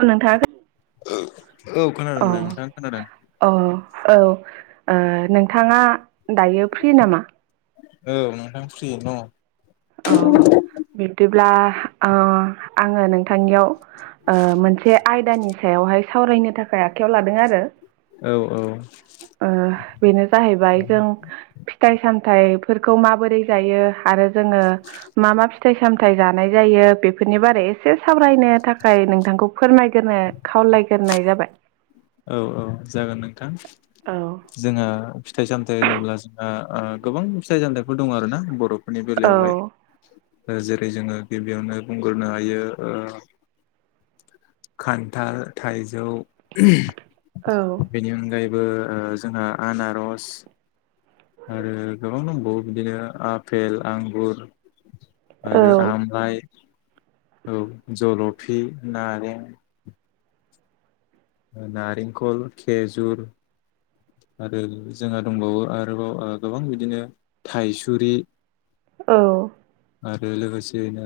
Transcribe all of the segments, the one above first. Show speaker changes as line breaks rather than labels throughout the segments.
औ नोंथाङा
औ
अ
खोनादों नोंथां खोनादों।
अ औ ओ नोंथाङा दायो फ्रि नामा?
औ नोंथां फ्रियैनो दङ।
औ बिबदिब्ला ओ आङो नों थांनियाव मोनसे आयदानि सायावहाय सावरायनो थाखाय आखायाव लादों आरो।
औ औ
बेनो जाहैबाय जों फिथाइ सामथाय फोरखौ माबोरै जायो आरो जोङो मा मा फिथाइ? सामथाय जानाय जायो बेफोरनि बारै एसे सावरायनो थाखाय नोंथांखौ फोरमायग्रोनो खावलाय गिरनाय जाबाय।
औ औ जागोन नोंथां
औ
जोंहा फिथाइ साम फथाय होनोब्ला जोंहा गोबां फिथाइ जामथाइफोर दं आर ना बर'फोरनि
औ
बेलायावहाय जेरै जोङो गिबियावनो बुंग्रोनो हायो। खान्थाल, थाइजौ
औ
बेनि अनगायैबो जोंहा आनारस आरो गोबां दंबावो बिदिनो आफपेल, आंगुर, आरो
औ
आमलाय औ जल'फि नारें। नारेंखल, खेजुर, आरो जोंहा दंबावो आरोबाव गोबां बिदिनो थाइसुरि
औ
आरो लोगोसेैनो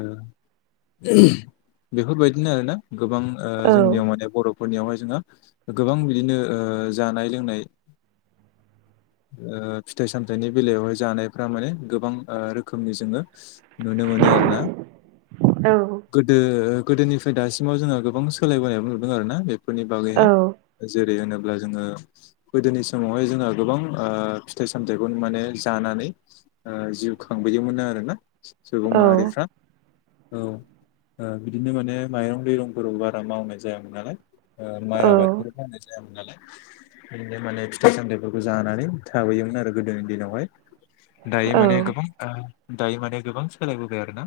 बेफोरबायदिनो आरोना? गोबां जोंनियाव माने बर'फोरनियावहाय जोंहा गोबां बिदिनो जानाय लोंनाय। [inaudible] फिथाइ सामथायाइनि बेलायावहाय जानायफ्रा माने गोबां रोखोमनि जोङो नुनो मोनो आरो ना गोदो गोदोनिफ्राय दासिमाव जोङो गोबां सोलायबोनायबो नुदों आर ना बेफोरनि
औ
बागैहाय जेरै होनो अब्ला जोङो गोदोनि समावहाय जोङो गोबां फिथाइ सामथाइखौ माने जानानै जिउ खाङो बोयोमोन आरोना सुबुं
औ
माहारिफ्रा। औ बिदिनो माने माइरं दैरंफोर बारा मावनाय जायामोन नालाय। ओ माइ आबादफोर
औ
मावनाय जायामोन नालाय। बिदिनो माने फिथाइ सामथाइफोरखौ जानानै थाबोयोमोन आरो गोदोनि दिनावहाय। दायो माने गोबां दायो माने गोबां सोलायबोबाय आरो ना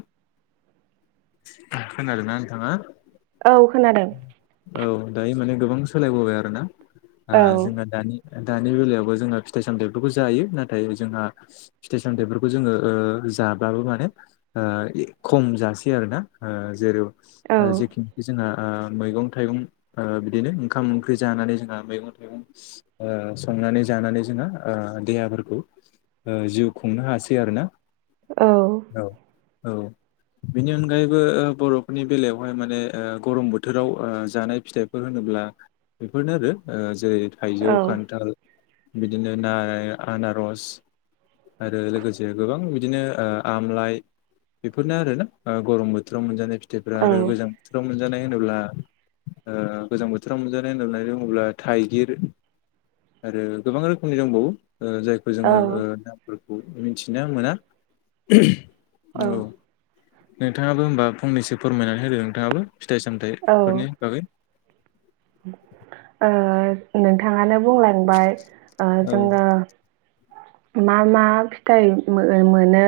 खोनादोंना नोंथाङा?
औ खोनादों
औ दायो माने गोबां सोलायबोबाय आरोना?
औ
आ जोंना दानि दानि बेलायावबो जोंहा फिथाइ सामथायफोरखौ जायो नाथाय जोंहा फिथाइ सामथायाइफोरखौ जोङो ओ जाबाबो माने ओ ए खम जासै आरोना ओ जेराव
औ
ओ जेखिनिखि जोंहा ओ मैगं थाइगं ओ बिदिनो ओंखाम ओंख्रि जानानै जोंहा मैगं ओ संनानै जानानै जोंहा ओ देहाफोरखौ ओ जिउ खुंनो हासै आरो ना?
औ
औ बेनि अनगायैबो ओ बर'फोरनि बेलायावहाय माने ओ गरम बोथोराव ओ जानाय फिथाइफोर होनो। अब्ला बेफोरनो आरो ओ जेरै थाइजौ
औ
खान्थाल बिदिनो नार आनारस आरो लोगोसे गोबां बिदिनो ओ आमलाइ बेफोरनो आरो ना ओ गरम बोथोराव मोनजानाय - फिथाइफ्रा आरो गोजां बोथोराव मोनजानाय होनोब्ला ओ गोजां बोथोराव मोनजानाय होननानै बुङोब्ला थाइगिर आरो गोबां रोखोमनि दंबावो ओ जायखौ जोङो ओ नामफोर मिथिना मोना औ नोंथाङाबो होमबा फंनैसो फोरमायनानै होदो नोंथाङाबो फिथाइ सामथाइ फोरनि बागै।
ओ नोंथाङानो बुंलांबाय ओ
औ
जोङो मा मा फिथाइ मोनो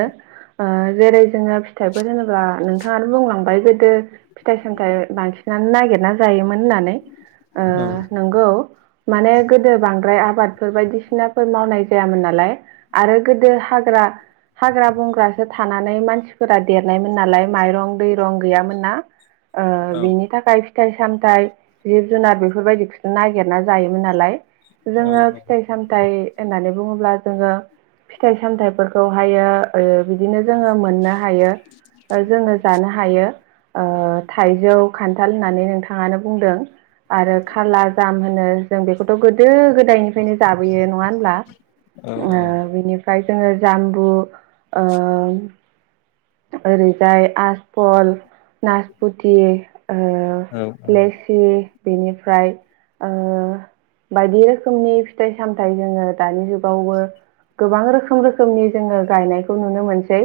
ओ जेरै जोङो फिथाइफोर होनोब्ला नोंथाङानो बुंलांबाय गोदो फिथाइ-सामथाइ बांसिनानो नागिरना जायोमोन होननानै ओ
औ
नंगौ माने गोदो बांद्राय आ आबादफोर बायदिसिनाफोर मावनाय जायामोन नालाय आरो गोदो हाग्रा हाग्रा-बंग्रासो थानानै मानसिफोरा देरनायमोन नालाय माइरं दैरं गैयामोन ना। ओ
औ
बिनि थाखाय फिथाइ सामथाइ जिब जुनार बेफोरबायदि नागिरना जायोमोन नालाय
औ
जोङो फिथाइ सामथाइ होननानै बुङोब्ला जोङो फिथाइ सामथाइफोरखौहायो ओ बिदिनो जोङो मोननो हायो। जोङो जानो हायो। ओ थाइजौ, खान्थाल होननानै नोंथाङानो बुंदों। आरो खाला जाम होनो जों बेखौथ' गोदो गोदायनिफ्रायनो जाबोयो नङा होनब्ला?
औ
ओ बिनिफ्राय जोङो जामबु ओ ओरैजाय आसफल, नासपुथि ओ
औ
लेसि बेनिफ्राय ओ बायदि रोखोमनि फिथाइ-सामथाइ जोङो दानि जुग खौबो गोबां रोखोम रोखोमनि जोङो गायनायखौ नुनो मोनसै।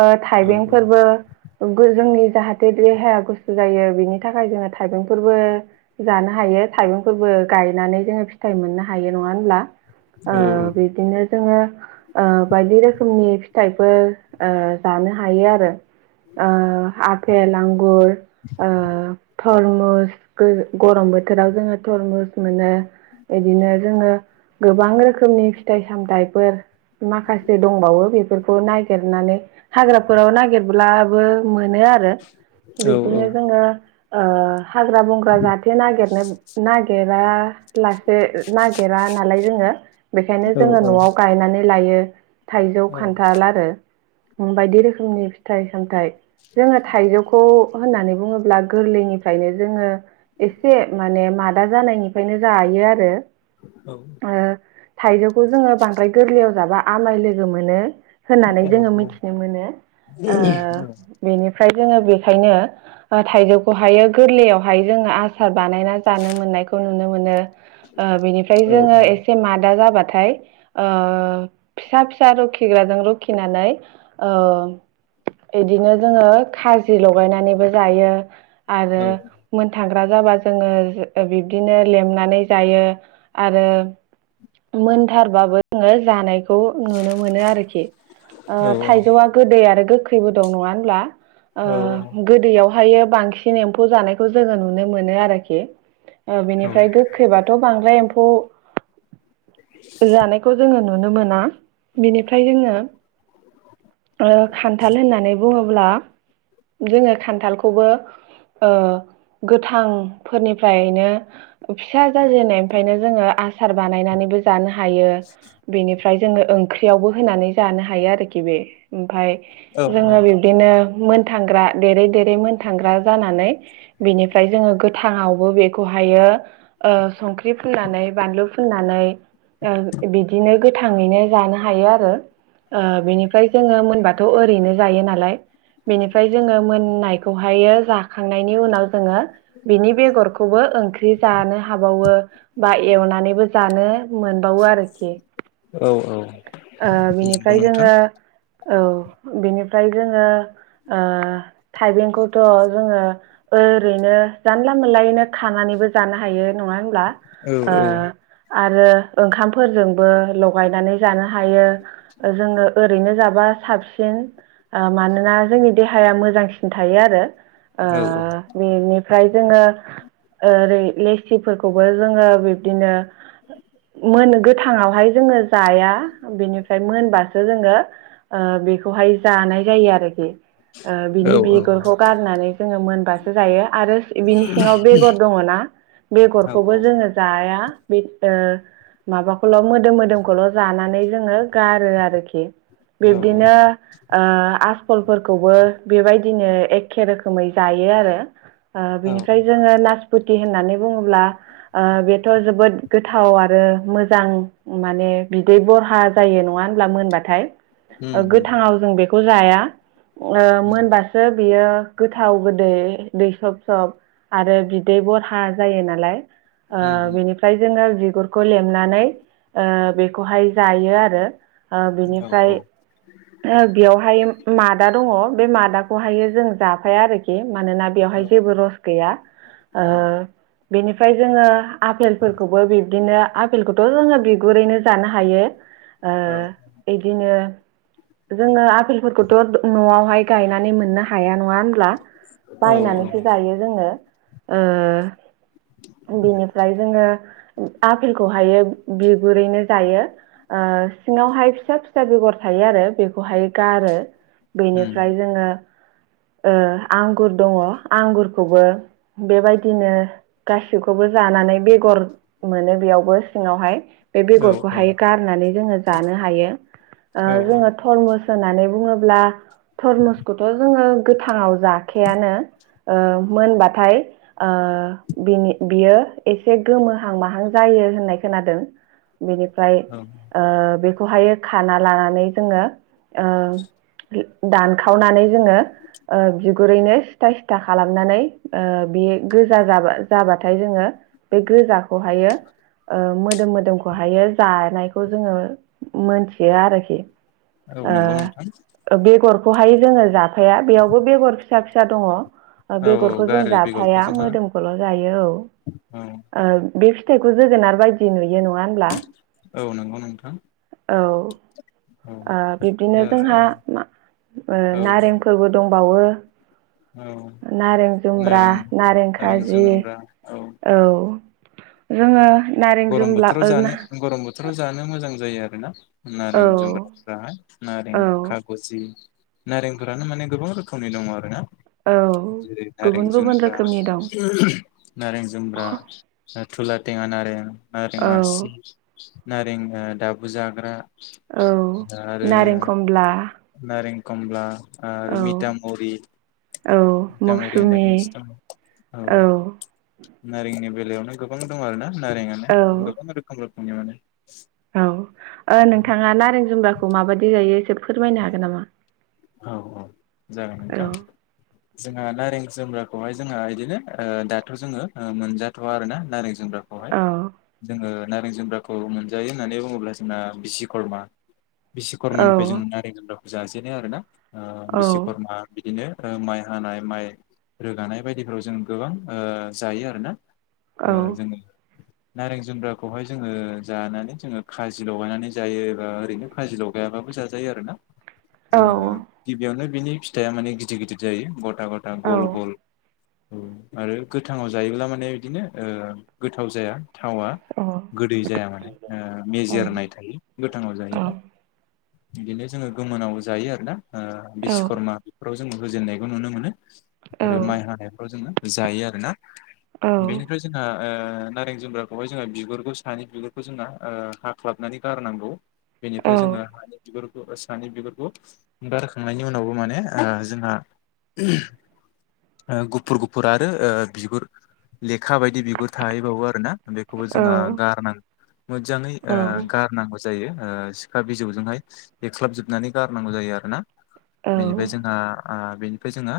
ओ
औ
थाइबें फोरबो जोंनि जाहाथे देहाया गुसु जायो बिनि थाखाय जोङो थाइबेंफोरबो जानो हायो। बे थायबें फोरबो गायनानै जोङो फिथाइ मोननो हायो नङा होनोमब्ला?
औ
बिदिनो जोङो ओ बायदि रोखोमनि फिथाइफोर ओ जानो हायो आरो आ आपेल, आंगुर ओ थरमुस गो गरम बोथोराव जोङो थरमुस मोनो बिदिनो जोङो गोबां रोखोमनि फिथाइ-सामथाइफोर माखासे दंबावो बेफोरखौ नागिरनानै हाग्राफोराव नागिरब्लाबो मोन मोनो आरो बिदिनो जोङो ओ हाग्रा-बंग्रा जाहाथे नागिरनो नागिरा लासे नागिरा नालाय जोङो। बेखायनो जोङो
औ
न'आव गायनानै लायो थाइजौ,
औ
खान्थाल आरो। बायदि रोखोमनि फिथाइ सामथ जोङो थाइजौ खौ होननानै बुङोब्ला गोरलैनिफ्रायनो जोङो एसे माने मादा जानायनिफ्रायनो जायो आरो।
औ औ
ओ थाइजौखौ जोङो बांद्राय गोरलैयाव जाबा आमाय लोगो मोनो
औ
होननानै जोङो
नंगौ
मिथिनो मोनो ओ बेनि फ्राय जोङो बेखायनो ओ थाइजौखौहायो गोरलैयावहाय जोङो आसार बानायना जानो मोननाय खौ नुनो मोनो ओ बेनिफ्राय जोङो एसे माद दा जाबाथाय ओ फिसा फिसा रुखिग्राजों रुखिनानै ओ बिदिनो जोङो खाजि लगायनानैबो जायो आरो मोनथां ख्रा जाबा जोङो बिब्दिनो लेमनानै जायो आरो मोनथारबाबो जोङो जानाय खौ नुनो मोनो आरोखि थाइजौआ गोदै आरो गोखैबो दं नङा होनब्ला ओ गोदैयाव ओमफायो बांसिन एम्फौ जानायखौ जोङो नुनो मोनो आरोखि बेनिफ्राय गोखैबाथ' बांद्राय एम्फौ जानायखौ जोङो नु नुनो मोना बिनिफ्राय जोङो ओ खान्थाल होननानै बुङोब्ला जोङो खान्थालखौबो ओ गोथांफोरनिफ्रायनो फिसा जाजेननायनिनायनिफ्रायनो जोङो आसार बानायनानैबो जानो हायो बेनिफ्राय जोङो ओं ख्रियावबो होनानै जानो हायो आरोखि बे ओमफाय जोङो बिब्दिनो मोनथांग्रा देरै देरै मोनथांग्रा जानानै बिनिफ्राय जोङो गोथाङावबो बेखौहाय हायो ओ संख्रि फुननानै बानलु फुन फोननानै बिदिनो गोथाङैनो जानो हायो आरो ओ बिनिफ्राय जोङो मोनबाथ' ओरैनो जायो नालाय बेनिफ्राय जोङो मोननायखौहायो जाखांनायनि उनाव जोङो बिनि बेगरखौबो ओंख्रि जानो हाबावो बा एवनानैबो जानो मोनबावो आरोखि
औ औ
ओ बिनिफ्राय जोङो औ बिनिफ्राय जोङो ओ थाइबेंखौथ' जोङो ओरैनो जानला मोनलायैनो खानानै बो जानो हायो नङा होमब्ला?
औ औ
आरो ओंखामफोरजोंबो लगायनानै जानो हायो जोङो ओरैनो जाब बा साबसिन ओ मानोना जोंनि देहाया मोजांसिन थायो आरो ओ बेनिफ्राय जोङो ओरै लेसिफोरखौबो जोङो बिब्दिनो मोनो गोथाङावहाय जोङो जाया बेनिफ्राय मोनबासो जोङो ओ बेखौहाय जानाय जायो आरोखि ओ बिनि बिगुरखौ गारनानै जोङो मोनबासो जायो आरो बिनि सिङाव बेगर दङ ना बेगरखौबो जोङो जाया बे ओ माबाखौल' मोदोम मोदोमखौल' जानानै जोङो गारो आरोखि बिब्दिनो ओ आस फलफोरखौबो बेबायदिनो एखे रोखोमै जायो आरो ओ बिनिफ्राय जोङो नास फुथि होननानै बुङोब्ला ओ बेथ' जोबोद गोथाव आरो मोजां माने बिदै बरहा थार जायो नङा होनब्ला मोनबाथाय गोथाङाव जों बेखौ जाया ओ मोनबासो बियो गोथाव गोदै दै सब सब आरो बिदै बरहा जायो नालाय ओ बेनिफ्राय जोङो बिगुरखौ लेमनानै ओ बेखौहाय जायो आरो बिनिफ्राय ओ बेयावहाय मादा दङ बे मादाखौहायो जों जाफाया आरोखि बे मानोना बेयावहाय जेबो रस गैया ओ बेनि ओमफ्राय जोङो आफेलफोरखौबो बिब्दिनो आफेलखौथ' जोङो बिगुरैनो जानो हायो ओ इदिनो जोङो आपेलफोरखौथ' न'यावहाय गायनानै माननो हा हाया नङा होनब्ला बायनानैसो जायो जोङो ओ बेनिफ्राय जोङो आफेलखौहायो बिगुरैनो जायो। ओ सिङावहाय फिसा फिसा बेगर थायो आरो बेखौहाय गारो बेनिफ्राय जोङो ओ आंगुर दङ आंगुरखौबो बेबायदिनो गासिखौबो जानानै बेगर मोनो बेयावबो सिङावहाय बे बेगरखौहाय गारनानै जोङो जानो हायो ओ जोङो थरम मस होननानै बुङोब्ला थरमुसखौथ' जोङो गोथाङाव जाखेआनो। ओ मोनबाथाय ओ बिनि बियो एसे गोमोहां माहां जाय यो होननाय खोनादों बेनिफ्राय ओ बेखौहायो खाना लानानै जोङो ओ दानखावनानै जोङो ओ बिगुरैनो सिथा सिथा खालामनानै ओ बे गोजा जाबा जाबाथाय जोङो बे गोजाखौहायो ओ मोदोम मोदोमखौहायो जानायख खौ जोङो मोनथियो आरोखि
नोंथां
ओ बेगर खौहाय जोङो जाफाया बेयावबो बेगर फिसा फिसा दङ
औ
बेगरखौ जों
गारो बेगरखौ
जाफाया
जोंहा
मोदोमखौल' जायो औ।
औ
ओ बे फिथाइखौ जोगोनार बायदि नुयो नङा होमब्ला?
औ नंगौ नोंथां
औ ओ
औ
बिब्दिनो
दा
जोंहा मा ओ
औ
नारेंफोरबो दंबावो।
औ
नारें जुम्ब्रा
नारें
नारें खाजि औ जोङो नारें
गरम
जुमब्ला
बोथोराव
ओ ना
जानो गरम बोथोराव जानो मोजां जायो आरोना नारें
औ
जुम्ब्राफोराहाय। नारें
औ
खागजि नारेंफोरानो माने गोबां रोखोमनि दङ आरोना।
औ
जेरैे
गुबुन
नारें
गुबुन
जुम्ब्रा,
रोखोमनि दं
नारें जुम्ब्रा, थुला थेङा नारें, नारें
औ
आसि, नारें ओ दाबु जाग्रा
औ नारें खमब्ला
कमब्ला आरो मिथामरि
औ
दांवरि होननाय
मौसुमि
मोनसे थाबावो औ नारेंनि बेलायावनो गोबां दं आरो ना नारेंआनो
औ
गोबां रोखोम रोखोमनि माने।
औ ओ नोंथाङा नारें जुम्ब्राखौ माबायदि जायो फोरमायनो हागोन नामा?
औ औ जागोन
औ
नोंथां जोंहा नारें जु जुम्ब्राखौहाय जोंहा बिदिनो ओ दाथ' जोङो ओ मोनजाथ'आ आरो ना नारें जुमग्राखौहाय
औ
जोङो नारें जुम्ब्राखौ मोनजायो होननानै बुङोब्ला जोंना बिस्वकर्मा
औ
बिश्वकर्मानिफ्राय जों नारें जुम्ब्राखौहाय जाजेनो आरो ना
औ
बिश्र्विकर्मा बि बिदिनो ओ माइ हानाय माइ रोगानाय बायदिफोराव जों गोबां ओ जायो आरोना।
औ
ओ
औ
जोङो नारें जुम्ब्राखौहाय जोङो जानानै जोङो खाजि लगायनानै जायो एबा ओरैनो खाजि लगायाबाबो जाजायो आरोना।
औ औ
फियावनो बिनि फिथाइया माने गिदिर गिदिर जायो गथा गथा गल गल। औ आरो गोथाङाव जायोब्ला माने बिदिनो ओ गोथाव जाया। थावा गोदै जाया माने ओ मेजेरनाय थायो गोथाङाव
औ
जायोबा। बिदिनो जोङो गोमोनाव जायो आरोना ओ
औ
बिस्वकर्मा बेफोराव जोङो होजेननायखौ नुनो मोनो।
औ
आरो माइ हानायफ्राव जोङो जायो आरोना बेनिफ्राय जोंहा ओ नारें जुमब्राखौहाय जोंहा बिगुरखौ ओ सानि बिगुरखौ जोंना हाख्लाबनानै गारनांगौ। बेनिफ्राय जोङो हानि सानि बिगारखौ सानि बिगुरखौ गारखांनायनि उनावबो माने ओ जोंहा ओ गुफुर गुफुर आरो ओ बिगुर लेखा बायदि बिगुर थाहैबावो आरोना बेखौबो
औ
जोंहा गारनांगौ मोजाङै
औ
ओ गारनांगौ जायो ओ सिखा बिजौजोंहाय एरख्लाबजोबनानै गारनांगौ जायो आरो रोना बेनिफ्राय जोंहा आ बेनिफ्राय जोंहा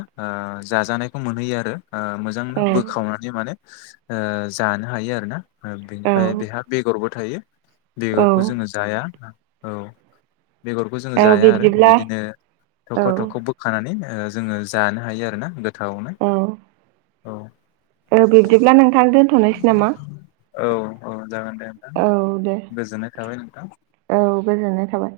जाजानायखौ मोनहैयो आरो। ओ मोजांनो
औ
बोखावनानै माने आ जानो हायो आरो ना। बेनिफ्राय बेहा बेगरबो थायो
औ
बेगरखौ जोङो जाया औ बेगरखौ जोंङो
औ
जाया आरो
बिब्दिब्ला
बिदिनो
औ
थख' थख' बोखानानै ओ जोङो जानो हायो आरो ना गोथावनो
औ
औ
बिब्दिब्ला नोंथां दोनथ'नोसै नामा?
औ औ जागोन दे नोंथां
औ दे
गोजोननाय थाबाय नोंथां।
औ गोजोननाय थाबाय